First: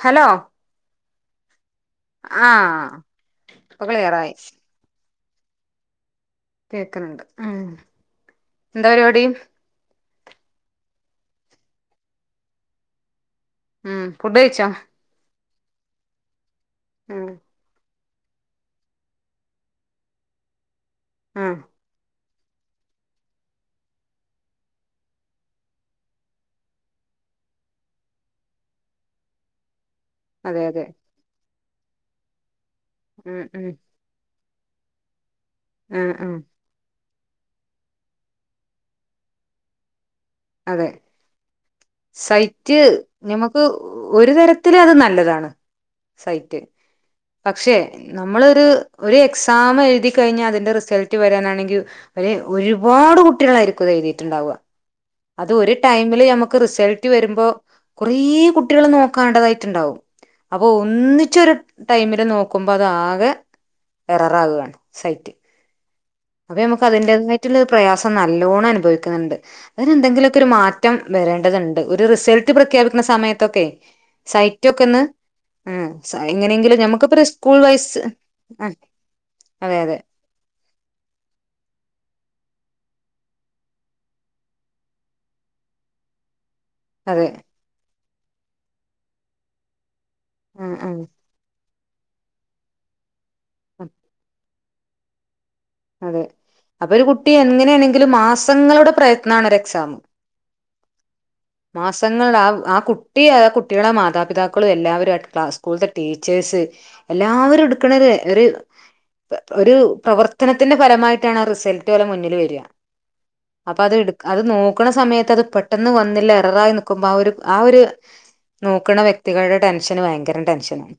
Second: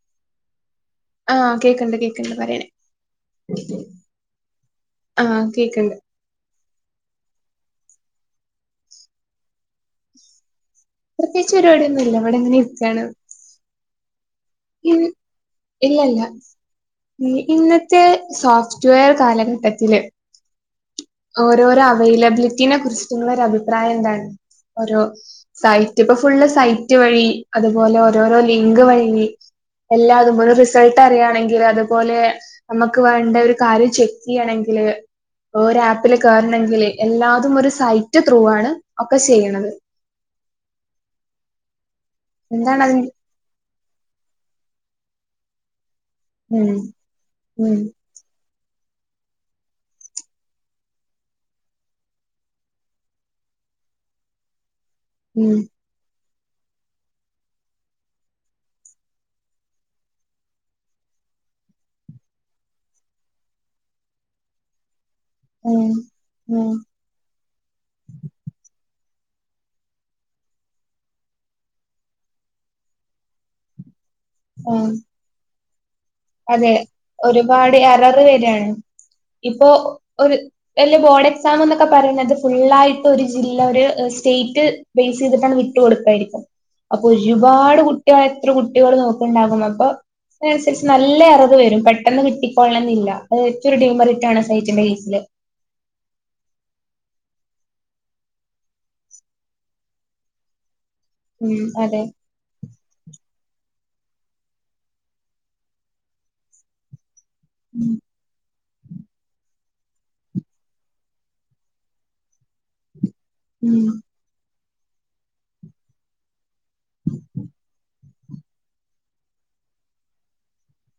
Hello ആ ആ ഇപ്പൊ ക്ലിയറായി ആഹ് കേക്ക്ണ്ട് കേക്കണിണ്ട് ഉം എന്താ പരിപാടി പ്രത്യേകിച്ച് പരിപാടിയൊന്നുല്ല ഇവിടെ ഇങ്ങനെ ഇരിക്കാണ് ഉം ഫുഡ്‌ കഴിച്ചോ? ഇല്ല ഇല്ല ഉം [unintelligible] ഇന്ന ത്ത് സോഫ്റ്റ്‌വെയർ കാലഘട്ടത്തില് ആഹ് ഓരോരോ അവേലിബിളി ഇതിനെ കുറിച്ചിട്ടുള്ള ഒരു അഭിപ്രായം എന്താണ് ഓരോ സൈറ്റ് ഇപ്പൊ ഫുള്ള് സൈറ്റ് വഴി, അതുപോലെ ഓരോരോ ലിങ്ക് വഴി എല്ലാതും ഒരു അതെ അതെ റിസൾട്ട് അറിയാണെ എങ്കിൽ അതുപോലെ നമുക്ക് വേണ്ട ഉം ഒരു ഉം കാര്യം ചെ റ്റിയാണെകിൽ ആഹ് പ്പില്ല് ആഹ് കാരണഗില് എല്ലാതും ഒരു സൈറ്റ് ത്രൂ ആണ് ഒക്കെ ചെയ്യണത് അതെ സൈറ്റ് എന്താണ് അതിന്റെ ഞമ്മക് ഒരു തരത്തില് അത് നല്ലതാണ് സൈറ്റ് ഉം ഉം പക്ഷെ നമ്മളൊരു ഒരു എക്സാം എഴുതി കഴിഞ്ഞ് അതിന്റെ റിസൾട്ട് വരാനാണെങ്കിൽ ഒരു ഒരുപാട് കുട്ടികളായിരിക്കും അത് എഴുതിട്ടുണ്ടാവ അത് ഉം ഒരു ടൈമില് ഞമ്മ ക്ക് റിസൾട്ട് വരുമ്പോ കുറേ കുട്ടികള് നോക്കണ്ടതായിട്ടുണ്ടാവും അപ്പൊ ഒന്നിച്ചൊരു ടൈമില് നോക്കുമ്പോ അതാകെ എററാകാണ് സൈറ്റ് ഉം അതെ ഉം ഞമ്മക്ക് അതിന്റതായിട്ടുള്ള പ്രയാസം നല്ലോണം അനുഭവിക്കും ണ്ട് അതിനെന്തെങ്കിലൊക്കെ ഒരു മാറ്റം വരേണ്ടതുണ്ട് ഒരു റിസൾട്ട് പ്രഖ്യാപിക്കുന്ന സമയത്തൊക്കെ ഉം സൈറ്റൊക്കൊന്ന് ഉം അതെ എങ്ങനെയെങ്കിലും ഞമ്മക്കിപ്പോ സ്കൂൾ ഒരുപാട് വൈസ് എററ് ആ വെരാണ് ഇപ്പൊ അതെ അതെ ഒരു വല്ല ബോഡ ക്സാം ന്നൊക്കെ പറേണത് ഫുള്ളായിട്ട് ഒരു ജില്ല ഒരു സ്റ്റേറ്റ് ബേസീതിട്ടങ് വിട്ട് കൊട്ക്കായിരിക്കും. അപ്പൊ അതെ ഒരുപാട് കുട്ടി ക എത്ര കുട്ടികള് നോക്ക്ണ്ടാവും അപ്പൊ ശ ആ ശരി ആ നല്ല അറിവ്‌ വരും പഠി പെട്ടെന്ന് കിട്ടിക്കോളണംന്നില്ല. അതെറ്റൊരു ഡിമെറിറ്റാണ്. റയ്റ്റിന്റെ കേസില് അതെ അപ്പൊ ഒരു കുട്ടി എങ്ങനെണെങ്കിലും മാസങ്ങളുടെ പ്രയത്നാണ് ഒരു എക്സാം. ഉം അതെ മാസങ്ങൾ ആ ആ കുട്ടി ആ കുട്ടി കുട്ട്യേളെ മാതാപിതാക്കളും എല്ലാവരുംഅടുത്ത സ്കൂളത്തെ ടീച്ചേഴ്സ് എല്ലാവരും ഉം എട്ക്ക്ണൊരു ഒരു ഒരു പ്രവർ ത്തനത്തിന്റെ ഫലമായിട്ടാണ് ആ റിസൾട്ട് ഓലെ മുന്നില് വര്യാ അപ്പൊ ഉം അത് ഇട്ക് അത് നോ- ക്കണ സമയത്ത് അത് പെട്ടെന്ന് വന്നില്ല എററായി നിക്കുമ്പോ ആ ഒരു ആ ഒര് നോക്കണ വ്യക്തികളുടെ ടെൻഷന് വയങ്കരം ടെൻഷനാണ്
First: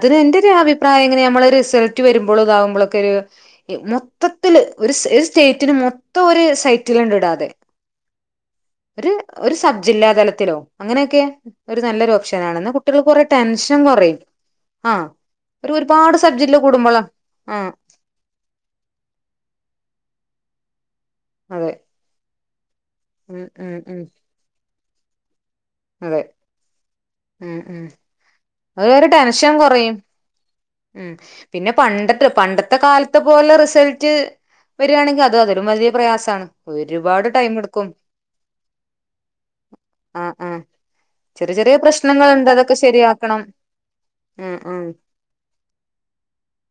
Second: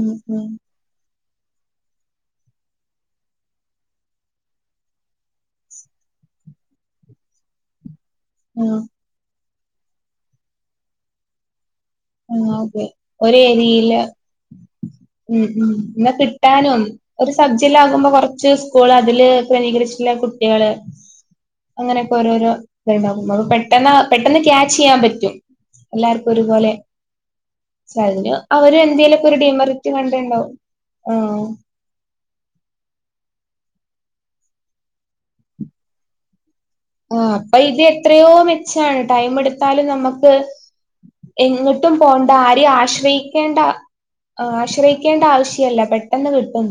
ഉം ഉം ആ അഭിപ്രായെങ്ങനാ നമ്മള റിസൾട്ട് വരുമ്പൊളും താവുമ്പോളൊക്കൊരു മൊത്തത്തില് ഒരു സ് സ്റ്റേറ്റിന് മൊത്തം ഒരു സൈറ്റില്ണ്ടിടാതെ ആ ഒരു സബ്ജില്ലാ തലത്തിലോ അങ്ങനെക്കെ ഒരു നല്ലൊരു ഉം ഓപ്ഷനാണ്. ന്നാ അതെ കുട്ടികൾക്ക് കൊറേ ഒരു ടെൻഷൻ ഏരിയയില് കൊറയും ആഹ് ഉം ഉം ഒരു പിന്നെ ഒരുപാട് സബ് ജില്ല കൂടുമ്പോള ആഹ് ച്ച് സ്കൂള് അതില് ക്രമീകരിച്ചിട്ട്ള്ള കുട്ട്യാള് അതെ അങ്ങനെക്കെ ഓരോരോ ടീമാകും അപ്പ ഉം ഉം പെട്ടന്ന ഉം പെട്ടന്ന്ക്യാ ച്ച്യാൻ പറ്റും അതെ എല്ലാർക്കും ഒരുപോലെ ഉം ഉം ച്ചഅതിന് അവരെന്തെലൊക്കെ ഒരു ഡിമെറിറ്റ് കണ്ടിട്ട്ണ്ടാവും ഊം പിന്നെ പണ്ട ത്ത് പണ്ടത്തെ കാലത്തെ പോലെ റിസൾട്ട് വര്ആണെങ്കിൽ അത് അതിലും വലിയ പ്രയാസാണ് ആ അപ്പൊ ഇത് എത്രയോ മെച്ചാണ് ടൈം എടുത്താലും ആ നമുക്ക് ആ ചെറിയ ചെറിയ എങ്ങിട്ടും പോകണ്ട പ്രശ്നങ്ങളുണ്ട് ആരെയും അതൊക്കെ ശരിയാക്കണം ആശ്രയിക്കേണ്ട ഉം ഉം ആശ്രയിക്കേണ്ട ആവശ്യം ല്ല പെട്ടെന്ന് കിട്ടും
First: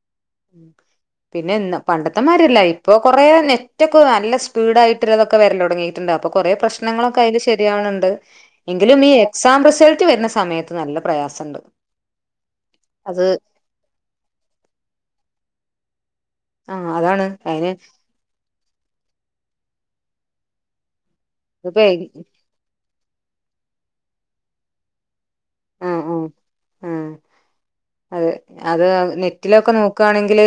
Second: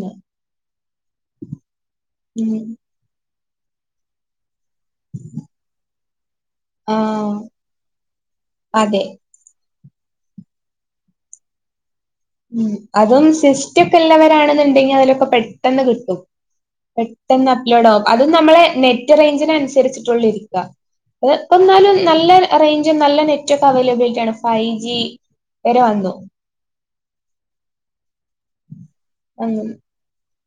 ഉപിന്നെ ഇ ഉം പണ്ടത്തെമാരെല്ല ഇപ്പൊ കൊറേ നെ നെറ്റൊക്ക നല്ല സ്പീഡായിട്ടള്ളൊതൊക്കെ വരല് തൊടങ്ങിട്ടുണ്ട് അപ്പൊ കുറേ പ്രശ്നങ്ങളൊക്കെ ആഹ് അയില് ശരിയാവണുണ്ട് എങ്കിലും അതെ ഈ എക്സാം റിസൾ വരുന്ന സമയത്ത് നല്ല പ്രയാസണ്ട് അതും സിസ്റ്റ്ക്കെ ഒള്ളവരാണെന്നുണ്ടെങ്കിൽ അതിലൊക്കെ പെട്ടന്ന് കിട്ടും ആ അതാണ് പെട്ടന്ന് അതിന് അപ്‌ലോഡ് ആകും അത് നമ്മളെ നെറ്റ് റേഞ്ചിനനുസരിച്ചിട്ടുള്ളിരിക്ക ഇപ്പ അതിപ്പെന്നാലും നല്ല റേഞ്ച് പ്പം നല്ല നെറ്റൊക്കെ അവൈലബിലിറ്റി ആണ് ഫൈവ് ജി എര ആ വന്നു ആ ആ അതെ അത് നെറ്റിലൊക്കെ അങ്ങനെ നോക്കാണെങ്കില്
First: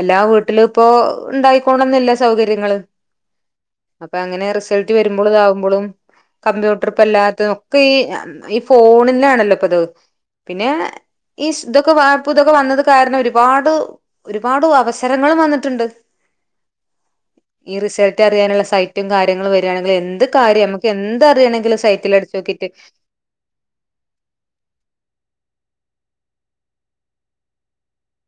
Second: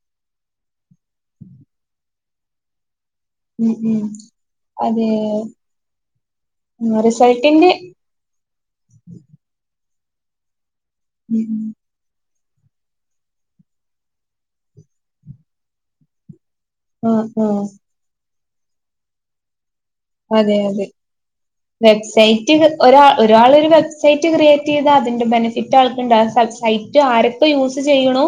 എല്ലാ വീട്ടിലും ഇപ്പോ ഉണ്ടായിക്കോളന്നില്ല സൗകര്യങ്ങള് ഉം ഉം അപ്പോ അങ്ങനെ റിസൾട്ട് അതെ വരുമ്പളും ഇതാവുമ്പളും കമ്പ്യൂട്ടർ ഇപ്പല്ലാത്ത റിസൾട്ടിന്റെ ഒക്കെ ഈ ഫോണിലാണ് [unintelligible] പിന്നെ ഇസ് തക്കൊ വാ പ്പൊ ഇതൊക്കെ വന്നത് കാരണം ഒരുപാട് ഒരുപാട് അവസരങ്ങളും വന്നിട്ടുണ്ട് ആഹ് ആഹ് ഈ റിസൾട്ട് അറിയാനുള്ള സൈറ്റും കാര്യങ്ങളും വെ അതെ അതെ സൈറ്റിൽ അടിച്ചു വെബ്സൈറ്റ് നോക്കിട്ട് ഒരാ ഒരാളൊരു വെബ്സൈറ്റ് ക്രിയേ ഇത് അതിന്റെ ബെനിഫിറ്റ് ആൾക്ക് ഉണ്ടാ സൈറ്റ് ആരൊക്കെ യൂസ് ചെയ്യണു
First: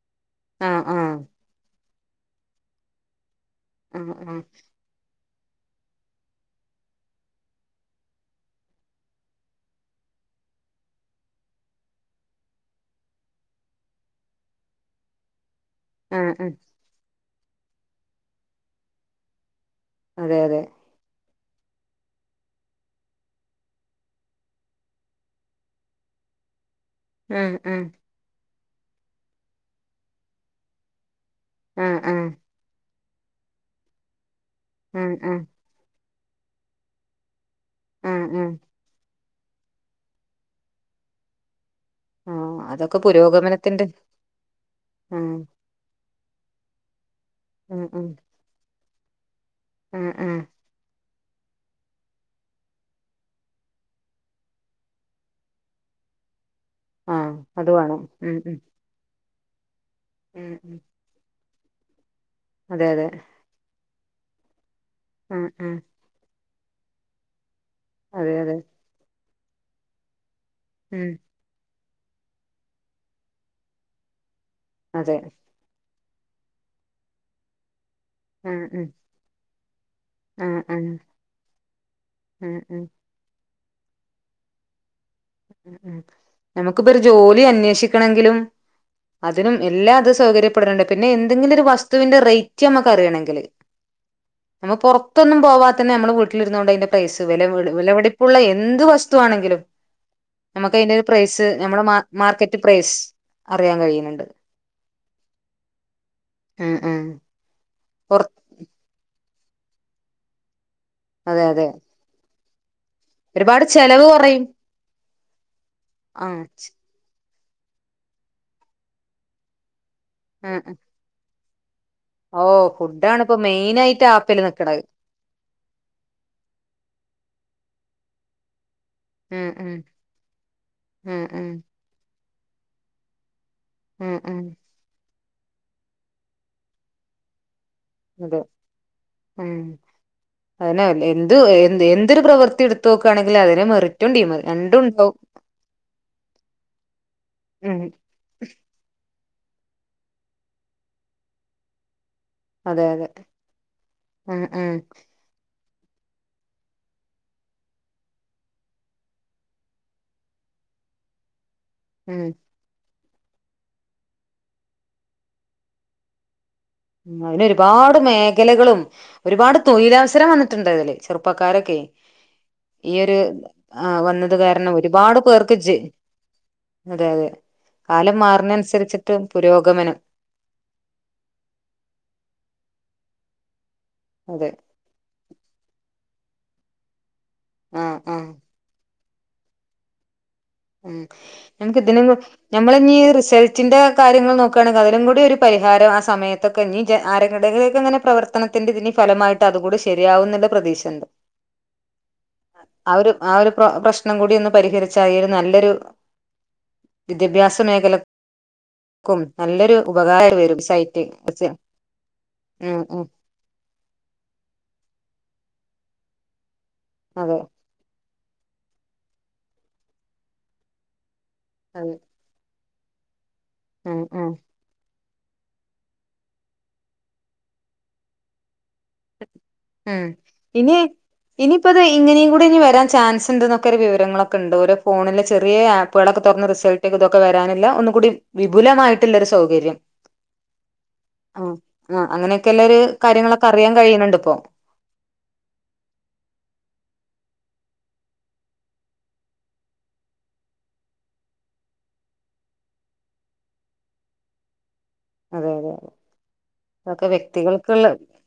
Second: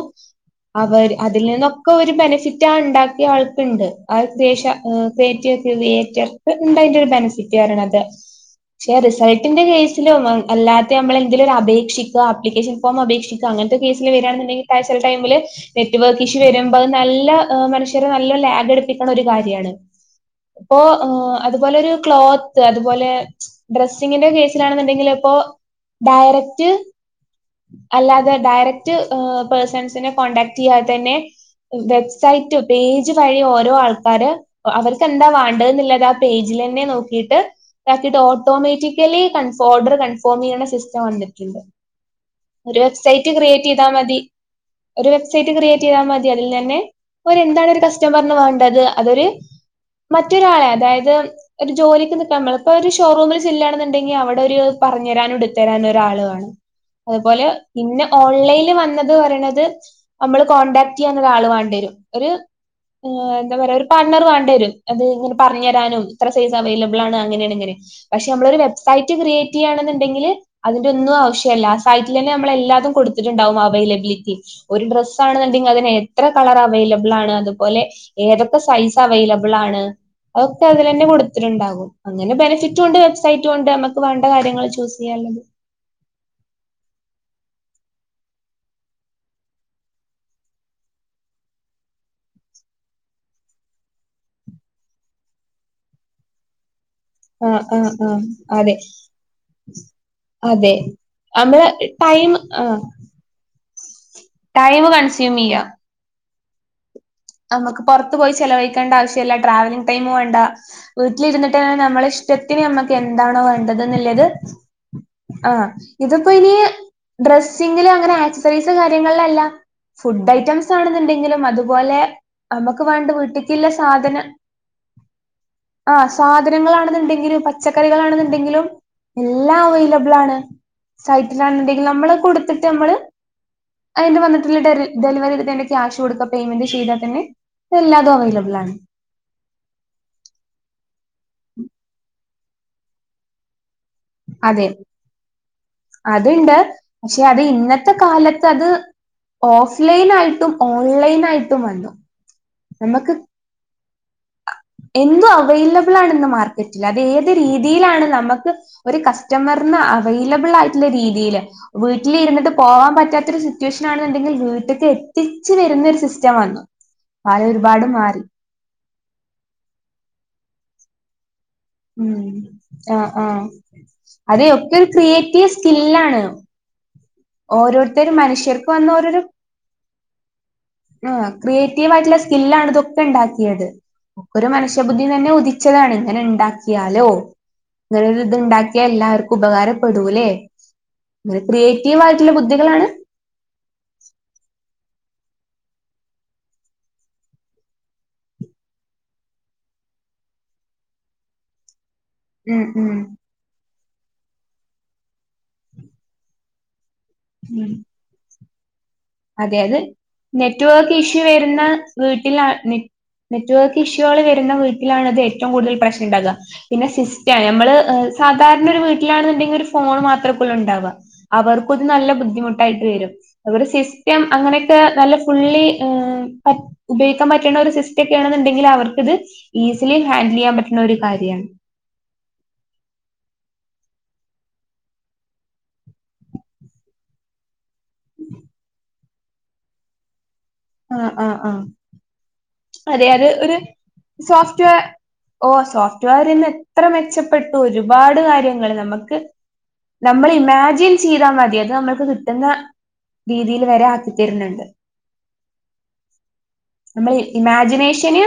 ആഹ് അവര് ആഹ് അതിൽ നിന്നു ക്ക് ഒരു ബെനിഫിറ്റാ ഉണ്ടാക്കിയ ആൾ ക്ക് ണ്ട് ആഹ് ആഹ് [unintelligible] ഡേറ്റ ക്രിയേറ്റർ ഉണ്ടതിന്റെ ഒരു ബെനിഫിറ്റ് പറ ണത് ക്ഷെ റിസൾട്ടിന്റെ കേസില് അല്ലാത്ത നമ്മളെന്തേലും ഒരു അപേക്ഷിക്കയോ ആപ്ലിക്കേഷൻ ഫോം അപേക്ഷിക്കേ അങ്ങനത്തെ കേസില് വരിയാണെന്നുണ്ടെങ്കിൽ ചെല ടൈമില് നെറ്റ് വർക്ക് ആഹ് ഇഷ്യു ആഹ് വരുമ്പോ അത് നല്ല ഹ് മനുഷ്യരെ നല്ല ലാഗടിപ്പിക്കണ ഒരു കാര്യാണ് അതെ അതെ അപ്പൊ ആ അതുപോലൊരു ക്ലോത്ത് അതുപോലെ ഡ്രസ്സിങ്ങിന്റെ കേസിലാണെന്നുണ്ടെങ്കില് ഇപ്പോ ഡയറക്റ്റ് ആഹ് ആഹ് അല്ലാതെ ഡയറക് റ്റ് പേഴ്സൺസിനെ കോൺടാക്ട് ചെയ്യാതെ തന്നെ ആഹ് ആഹ് വെബ്സൈറ്റ് പേ [unintelligible] പറയും ഓരോ ആൾക്കാര് ആഹ് അവർക്കെന്താ ആഹ് വേണ്ടത് എന്ന്ള്ളത് പേജിലന്നെ നോക്കിട്ട് [unintelligible] ആഹ് ആഹ് ഓട്ടോമാറ്റിക്കലി കൺഫോം ഓർഡർ കൺഫോം ചെയ്യണ സിസ്റ്റം വന്നിട്ടുണ്ട് ആഹ് ഒരു അതൊക്കെ വെബ്സൈറ്റ് ക്രിയേറ്റ് പുരോഗമനത്തിന്റെ ചെയ്താ മതി ഒരു ആഹ് വെബ്സൈറ്റ് ക്രിയേറ്റ് ചെയ്താ മ അല്ലെനെ ഒര് എന്താണ് ഒര് ഉം ഉം കസ്റ്റമറിന് വേണ്ടത് അതൊരു ഉം ഉം മറ്റൊരാളെ അതായ ഇത് ഒരു ജോലിക്ക് നിക്കാൻ ഇപ്പോ ഒരു ഷോറൂമിൽ ചെല്ലുകാണെന്നുണ്ടെങ്കിൽ അവിടെ ഒരു പറഞ്ഞു തരാനും എടുത്തു തരാനും ഒരാളു കാണും ആഹ് അതുപോലെ അത് വേണം പിന്നെ ഉം ഉം ഓൺലൈനിൽ വന്നത് പറയണ ത് നമ്മള് ഉം ഉം കോൺടാക്ട് ചെയ്യാൻ ഒരാള് വേണ വെരും ഒരു അതെ അതെ ഹ് എന്താ പറയാ ഒരു പാർട്ണറ് വേണ്ടി വരും അത് ഇങ്ങനെ ഉം പറഞ്ഞു ഉം തരാനും സൈസ് അവൈലബിൾ ആണ് അങ്ങനെയാണ് ഇങ്ങനെ പക്ഷെ അതെ നമ്മള് അതെ ഒരു വെബ്സൈറ്റ് ക്രിയേ [unintelligible] ആണെന്നുണ്ടെങ്കില് അതിന്റെ ഉം ഒന്നും ആവശ്യവില്ല സൈറ്റിൽ തന്നെ നമ്മളെല്ലാതും കൊടുത്തിട്ടുണ്ടാവും അവയിലബിലിറ്റി ഒരു ഡ്രസ്സ് അതെ ആണെന്നുണ്ടെങ്കിൽ അതിനെ എത്ര കളർ അവൈലബിൾ ആണ് അതുപോലെ ഏതൊക്കെ ഉം ഉം സൈസ് അവൈലബിൾ ആണ് ഉം അതൊ ഉം അതിൽതന്നെ കൊടുത്തിട്ടുണ്ടാകും അങ്ങനെ ഉം ബെനിഫിറ്റും ഉം ഉണ്ട് വെബ്സൈ ഉണ്ട് നമ്മക്ക് വേണ്ട കാര്യങ്ങൾ ചൂസ് [unintelligible] ഉം ഉം നമുക്ക് ഇപ്പൊ ഒരു ജോലി അന്വേഷി ആക്കണങ്കിലും അതിനും എല്ലാം അത് സൗകര്യപ്പെടുന്നുണ്ട് പിന്നെ എന്തെങ്കിലും ഒരു വസ്തുവിന്റെ റേറ്റ് നമ്മുക്കറിയണെങ്കിൽ നമ്മ പുറത്തൊന്നും പോവാ തന്നെ നമ്മൾ വീട്ടിലിരുന്നോണ്ട് അതിന്റെ പ്രൈസ് വെല ആ ആ ആ വിലപിടിപ്പുള്ള അതെ എന്ത് വസ്തുവാണെങ്കിലും അതെ ഞമ്മക്കയിന്റെരു പ്രൈസ് നമ്മള് ഞമ്മള് മാർ ടൈം മാർക്കറ്റ് പ്രൈസ് അ റിയാൻ കഴിയ്ണണ്ട് ടൈമ് കൺസ്യൂമിയ മ് മ് നമ്മക്ക് പുറത്ത് പോയി ചെലവയിക്കേണ്ട ആവശ്യം ഇല്ല ട്രാവലിങ്ങ് ടൈമ് വേണ്ട അതെ അതെ വീട്ടിലിരുന്നിട്ടെന്നെ നമ്മള് ശ് ത്തിൽ മ്മക്ക് എന്താണോ ഒരുപാട് വേണ്ടത് ചെലവ് ന്നുള്ളത് കുറയും ആ ആ ഇതിപ്പോനി ഡ്രസ്സിങ്ങില് അങ്ങനെ ആക്സസറീസ് കാര്യങ്ങളിലല്ല ഫുഡ് ആ ഐറ്റംസ് ആണെന്നുണ്ടെങ്കിലും അത് പൂവല്ലേ ഓ നമുക്ക് വേണ്ട ഫുഡാണ് ഇപ്പോ വീട്ടിക്കുള്ള മെയിൻ ആയിട്ട് സാധന ആപ്പിൽ നിക്കണത് ആ സാധനങ്ങളാണെന്ന്ണ്ടെങ്കിലും പറ്റ് പച്ചക്കറികളാണെന്ന്ണ്ടെങ്കിലും ഉം എല്ലാം ഉം അവൈലബിൾ ആണ് ഉം ഉം സൈറ്റിലാണന്ന്ണ്ടെങ്കി നമ്മള് കൊടു ത്ത്ട്ട് അമ്മള് ഉം അയിന് ഉം വന്നിട്ട്ള്ള ഡെലി ഡെലിവറി തെന്റെ കാഷ് കൊടുക്ക പെയ്മെന്റ് ചെയ്താ പിന്നെ അതെ ഉം അതിന എന്ത് എന്തൊരു പ്രവർത്തി എടുത്തോക്കാണെകിലും അതിനെ മറി അതെ അതുണ്ട് പക്ഷെ അത് ഉം ഇന്നത്തെ കാലത്ത് അത് ഓഫ്‌ലൈനായിട്ടും ഓൺലൈൻ ആയിട്ടും വന്നു അതെ അതെ നമുക്ക് ഉം ഉം എന്തും അവൈല ബ്ളാണ് ഇന്ന് മാർക്കറ്റിൽ അത് ഏത് രീതിയിലാണ് നമക്ക് ഒരു കസ്റ്റമർന് അവൈലബിൾ ആയിട്ടുള്ള രീതിയില് വീട്ടില് ഉം ഇരുന്ന്ട്ട് പോവാൻ പറ്റാ സിറ്റുവേഷൻ ആണെന്ന്ണ്ടെങ്കിൽ വീട്ട്ക്ക് എത്തിച്ച് വരുന്ന ഒരു സിസ്റ്റം ആക്കി അതിന് ഒരുപാട് മേഖലകളും ഒരുപാട് തൊഴിലവസരം വന്ന്ട്ട്ണ്ടതിൽ ചെറുപ്പക്കാരൊ ഉ ആ ആ ആ വന്നത് അതെ കാരണം ഒക്കെ ഒരു ഒരുപാട് ക്രിയേറ്റീവ് പേർക്ക് ജെ സ്കില്ലാണ് അതെ അതെ കാലം ഓരോരുത്തരും മാറുന്ന മനുഷ്യർക്ക് വന്ന അനുസരിച്ചിട്ട് ഓരോരോ പുരോഗമനം ത്യമായിട്ടുള്ള സ്കില്ലാണ് ഇതൊക്കെ ണ്ടാക്കിയത് ഒരു അതെ മനുഷ്യബുദ്ധിന്നെന്നെ ഉദിച്ചതാണ് ഇങ്ങനെ ഇ ണ്ടാക്കിയാലോ ആ ആ ഇങ്ങനൊര്ത് ണ്ടാക്കിയ എല്ലാവർ ഉപകാര പെടൂലെ ഉം എൻക്ക് തിന നമ്മള് ബുദ്ധികളാണ് ഞ് റിസൾട്ടിന്റെ കാര്യങ്ങൾ നോക്കാണെങ്കിൽ അതിനും കൂടി ഒരു പരിഹാരം ആ സമയത്തൊക്കെ ഇ ആരടെങ്ങനെ പ്രവർത്തനത്തിന്റെ ഇതിനി ഫലമായിട്ട് അതുകൂടി ശരിയാവുന്നുള്ള പ്രതീക്ഷണ്ട് ഉം ഉം ആഒരു ആഒരു പ്രശ് ണം കൂടി ഒന്ന് പരിഹരിച്ചായിരുന്നു നല്ലൊരു വിദ്യാഭ്യസ ഉം മേഖല അതെ അത് വരും നെറ്റ് വർക്ക് സൈറ്റ് ഇഷ്യൂ വരുന്ന വീട്ടിലാ ഉം ഉം നെറ്റ് വർക്ക് ഇഷ്യൂകൾ വരുന്ന വീട്ടിലാണത് ഏറ്റവും കൂടുതൽ പ്രശ്ണ ണ്ടാകാ പിന്നെ സിസ്റ്റ അതെ നമ്മള് സാധാരണൊരു വീട്ടിലാണ്ണ്ടെങ്കിൽ ഒരു ഫോൺ മാത്രേക്കല്ലൂണ്ടാവ അവർക്കുത് അതെ നല്ല ബുദ്ധിമുട്ട് ക്കായിട്ട് വരും അവര് സി ഉം സത്യം ഉം അങ്ങനൊക്കേ നല്ല പുള്ളി ഏ പ ഉപയോഗിക്കാൻ പറ്റ്ണ്ടരു സിസ്റ്റക്കെണണ്ടെങ്കിൽ അവർക്ക് ഉം ഇനി കാര്യാണ്. ഇനിപ്പത് ഇങ്ങനെയുംകൂടെ ഇനി വരാൻ ചാൻസ്ണ്ട്ന്ന് ഒ വിവരങ്ങളൊക്കേണ്ട് ഓരോ ഫോണില ചെറിയ ആപ്പാളൊക്കേ തുറന്ന് റിസൾട്ടേതൊക്കെ വരാനില്ല ഒ കൂടി വിപുലമായി ള്ളൊരു സൗകര്യം ആഹ് ആഹ് ആ ആ അങ്ങനെയൊക്കേല്ലരു കാര്യങ്ങളൊക്ക സോഫ്റ്റ്എ ഓ സോഫറ്റ് വെയർഎത്ര മെച്ചപ്പെട്ടു പാട് കാര്യങ്ങൾ നമ്മക്ക് നമ്മൾ ഇമാജിൻ ചെയ്താ മതി അത് നമ്മൾക്ക് കിട്ടുന്ന രീതിയിൽ വരെ ആക്കിതരുന്ന്ണ്ട് അതെ അതെ അതെ അതൊക്കെ നമ്മൾ വ്യക്തികൾക്കുള്ള ഇമാജിനേഷന്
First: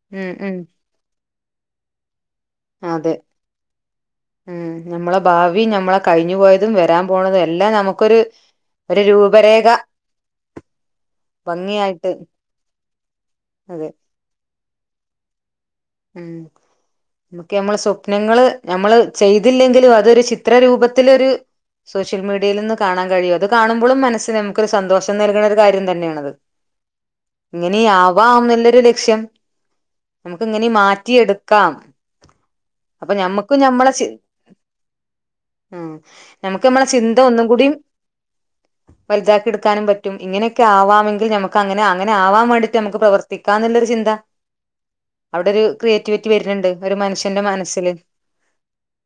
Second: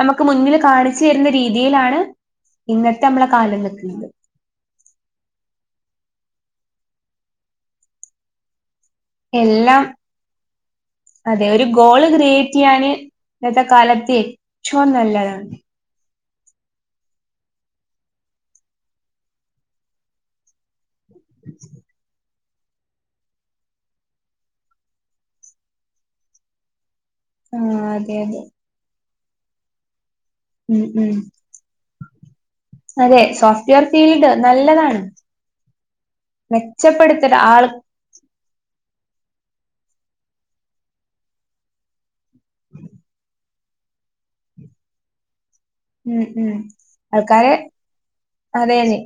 നമ്മക്ക് ഉം ഉം മുന്നില് കാണിച്ചരുന്ന രീതിയിലാണ് ഇന്നത്തെ അതെ നമ്മളെ കാലം നിൽക്കുന്നത് ഉം നമ്മളെ ഭാവി നമ്മളെ കഴിഞ്ഞു പോയതും വരാ വരാൻ പോണതല്ലാം നമുക്കൊരു ഒരു രൂപരേഖ എല്ലാം അതെ ഒരു ഗോള് ഭംഗിയായിട്ട് ക്രിയേറ്റ്യ്യാന് ന്നത്തെ അതെ കാലത്തെ ചോ നല്ലതാണ് ഉം നമുക്കെ മ്മളെ സ്വപ്നങ്ങള് നമ്മള് ചെയ്തില്ലെങ്കിലും അതൊരു ചിത്രരൂപ ത്തിലൊരു സോഷ്യൽ മീഡിയ ന്തേലൊന്ന് കാണാൻ കഴിയും അത് കാണുമ്പളും മനസ്ന് നമുക്കൊരു സന്തോഷം നൽകുന്നരു കാര്യം തന്നെയണത് ആ അതെ ഇങ്ങനെയാവാം അതെ എന്നല്ലരു ലക്ഷ്യം നമു എങ്ങനെ ഉം ഉം മാറ്റിയെടുക്കാം അപ്പൊ അതെ നമ്മക്ക് സോഫ്റ്റ്വെയർ നമ്മളെ ചി ഫീൽഡ് നല്ലതാണ് ഉം നമുക്ക് നമ്മളെ ചിന്ത മെച്ചപ്പെടുത്തൽ ആൾ ഒന്നുംകൂടും വലുതാക്കി എട് നും പറ്റും ഇങ്ങനൊക്കേ ആവാമെങ്കിൽ നമ്ക്ക് അങ്ങനെ അങ്ങനെ ആവാൻ വേണ്ടിട്ട് നമ്മക്ക് പ്രവർത്തിക്കും കാന്നില്ലൊരു ചിന്ത അവിടൊരു ഉം ഉം ആൾക്കാരെ അതെ അതെ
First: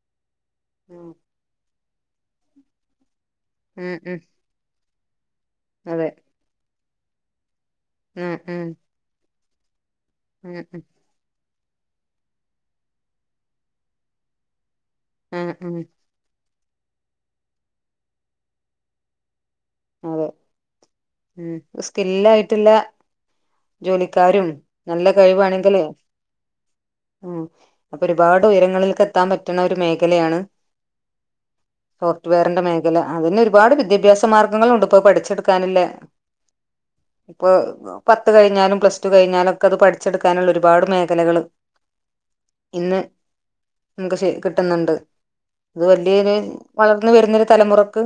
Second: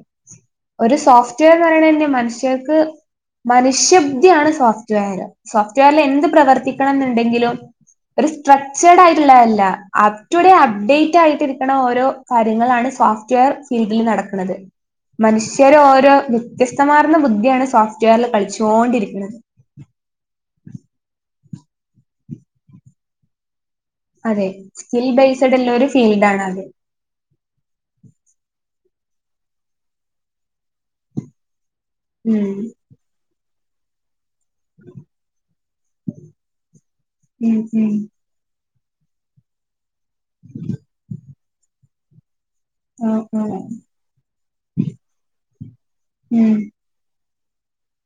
ഒരു സോഫ്റ്റ്‌വെയർ പറയണെന്നേ മനുഷ്യ ക്ക് ഉം ഉം മനുഷ്യബ്ധിയാണ് സോഫ്റ്റ്‌വെയർ സോഫ്റ്റ്‌വെയറിൽ അതെ എന്ത് പ്രവർത്തിക്കണന്നുണ്ടെങ്കിലും ഒരു ഉം ഉം സ്ട്രക്ചഡ് ആയിട്ള്ളല്ലേ ല്ല അറ്റുഡേ ഉം ഉം അപ്ഡേറ്റ് ആയിട്ട് ഇരി ഇങ്ങനെ ഓരോ കാര്യങ്ങളാണ് സോഫ്റ്റ്യർ ഫീൽഡിൽ നടക്ക്ണ ത് ഉം ഉം മനുഷ്യരോരോ മം വ്യത്യസ്തമാർന്ന ബുദ്ധിയാണ് സോഫ്റ്റ്‌വെയറി പഠി ചോണ്ടിരിക്ക്ണത് അതെ മം സ്കില്ലായിട്ടില്ല ജോലിക്കാരും അതെ. നല്ല സ്കിൽ കഴി ബേസ്ഡ് ഉള്ള വാണെങ്കില് ഒരു ഫീൽഡാണ് അത്. അപ്പൊ ഒരുപാട് ഉയരങ്ങളിൽക്ക എത്താൻ പറ്റണ ഒരു മേഖലയാണ് ഉം. സോഫ്റ്റ്‌വെയറിന്റെ മേഖല അതെന്നെ വാർഡ് വിദ്യാഭ്യാസം മാർഗങ്ങളുണ്ട്പ്പോ പഠിച്ചെടു ക്കാനല്ലേ ഇപ്പൊ ഉം ഉം. പത്ത് കഴിഞ്ഞാലും പ്ലസ് ടു കഴിഞ്ഞാൽ ഒക്കെ അത് പടി ച്ചെടുക്കാനുള്ള ഒരുപാട് മേഖലകള് ഇന്ന് ആഹ് ആഹ്. നമുക്ക്ഷ കിട്ടുന്നുണ്ട് അത് വലിയ ഉം വളർന്ന് വരുന്നൊരു തലമുറക്ക്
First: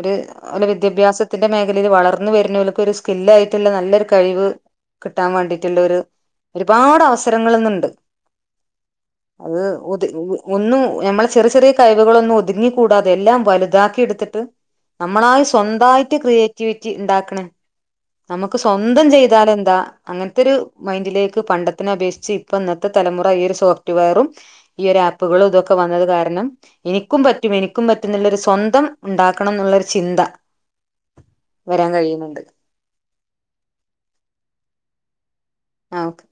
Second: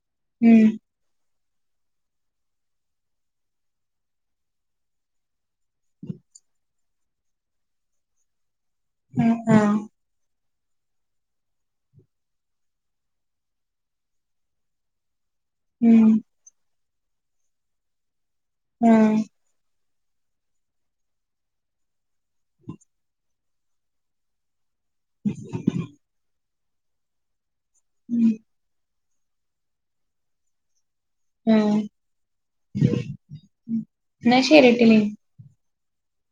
ഒരു ഒരു ഉം. വിദ്യാഭ്യാസ ല്ല രീതിയിൽ വളർന്ന് വരുന്നല്ല്ക്ക് ഒരു സ്കില്ലായിട്ടുള്ള നല്ലൊരു കഴിവ് കിട്ടാൻ വേണ്ടിട്ടുള്ള ഒരു ഒരുപാട് അവസരങ്ങള്ന്നണ്ട് ആഹ് അത് ആഹ്. ഉദ് [unintelligible] ഒന്നും ഞമ്മളെ ചെറിയ ചെറിയ കഴിവുകൾ ളോന്നും ഒതുങ്ങി കൂടാതെ എല്ലാം വലുതാക്കി എടുത്തിട്ട് നമ്മളായ ഉം സ്വന്തയിട്ട് ക്രിയേറ്റ് വിറ്റ് ണ്ടാക്കണ നമുക്ക് സ്വന്തം ആഹ്. ചെയ്താലന്താ അങ്ങനത്തെ ഒരു മൈൻഡിലേക്ക് പണ്ടത്തിനെ അപേക്ഷിച്ച് ഇപ്പ ഇന്നത്തെ തലമുറ ഈ ഒരു സോഫ്റ്റ്‌വെയറും ഈ ഒരു ആപ്പുകളും ഇതൊക്കെ വന്നത് കാരണം എനിക്കും പറ്റും എനിക്ക് ക്കും ഉം പറ്റുന്നുല്ലഒരു സ്വന്തം ഇണ്ടാക്കണം എന്നുള്ളൊരു ചിന്ത ആ വരാൻ കഴിയുന്നുണ്ട് ഇന്നാ ശരിട്ടിലേ ആ ഓക്കെ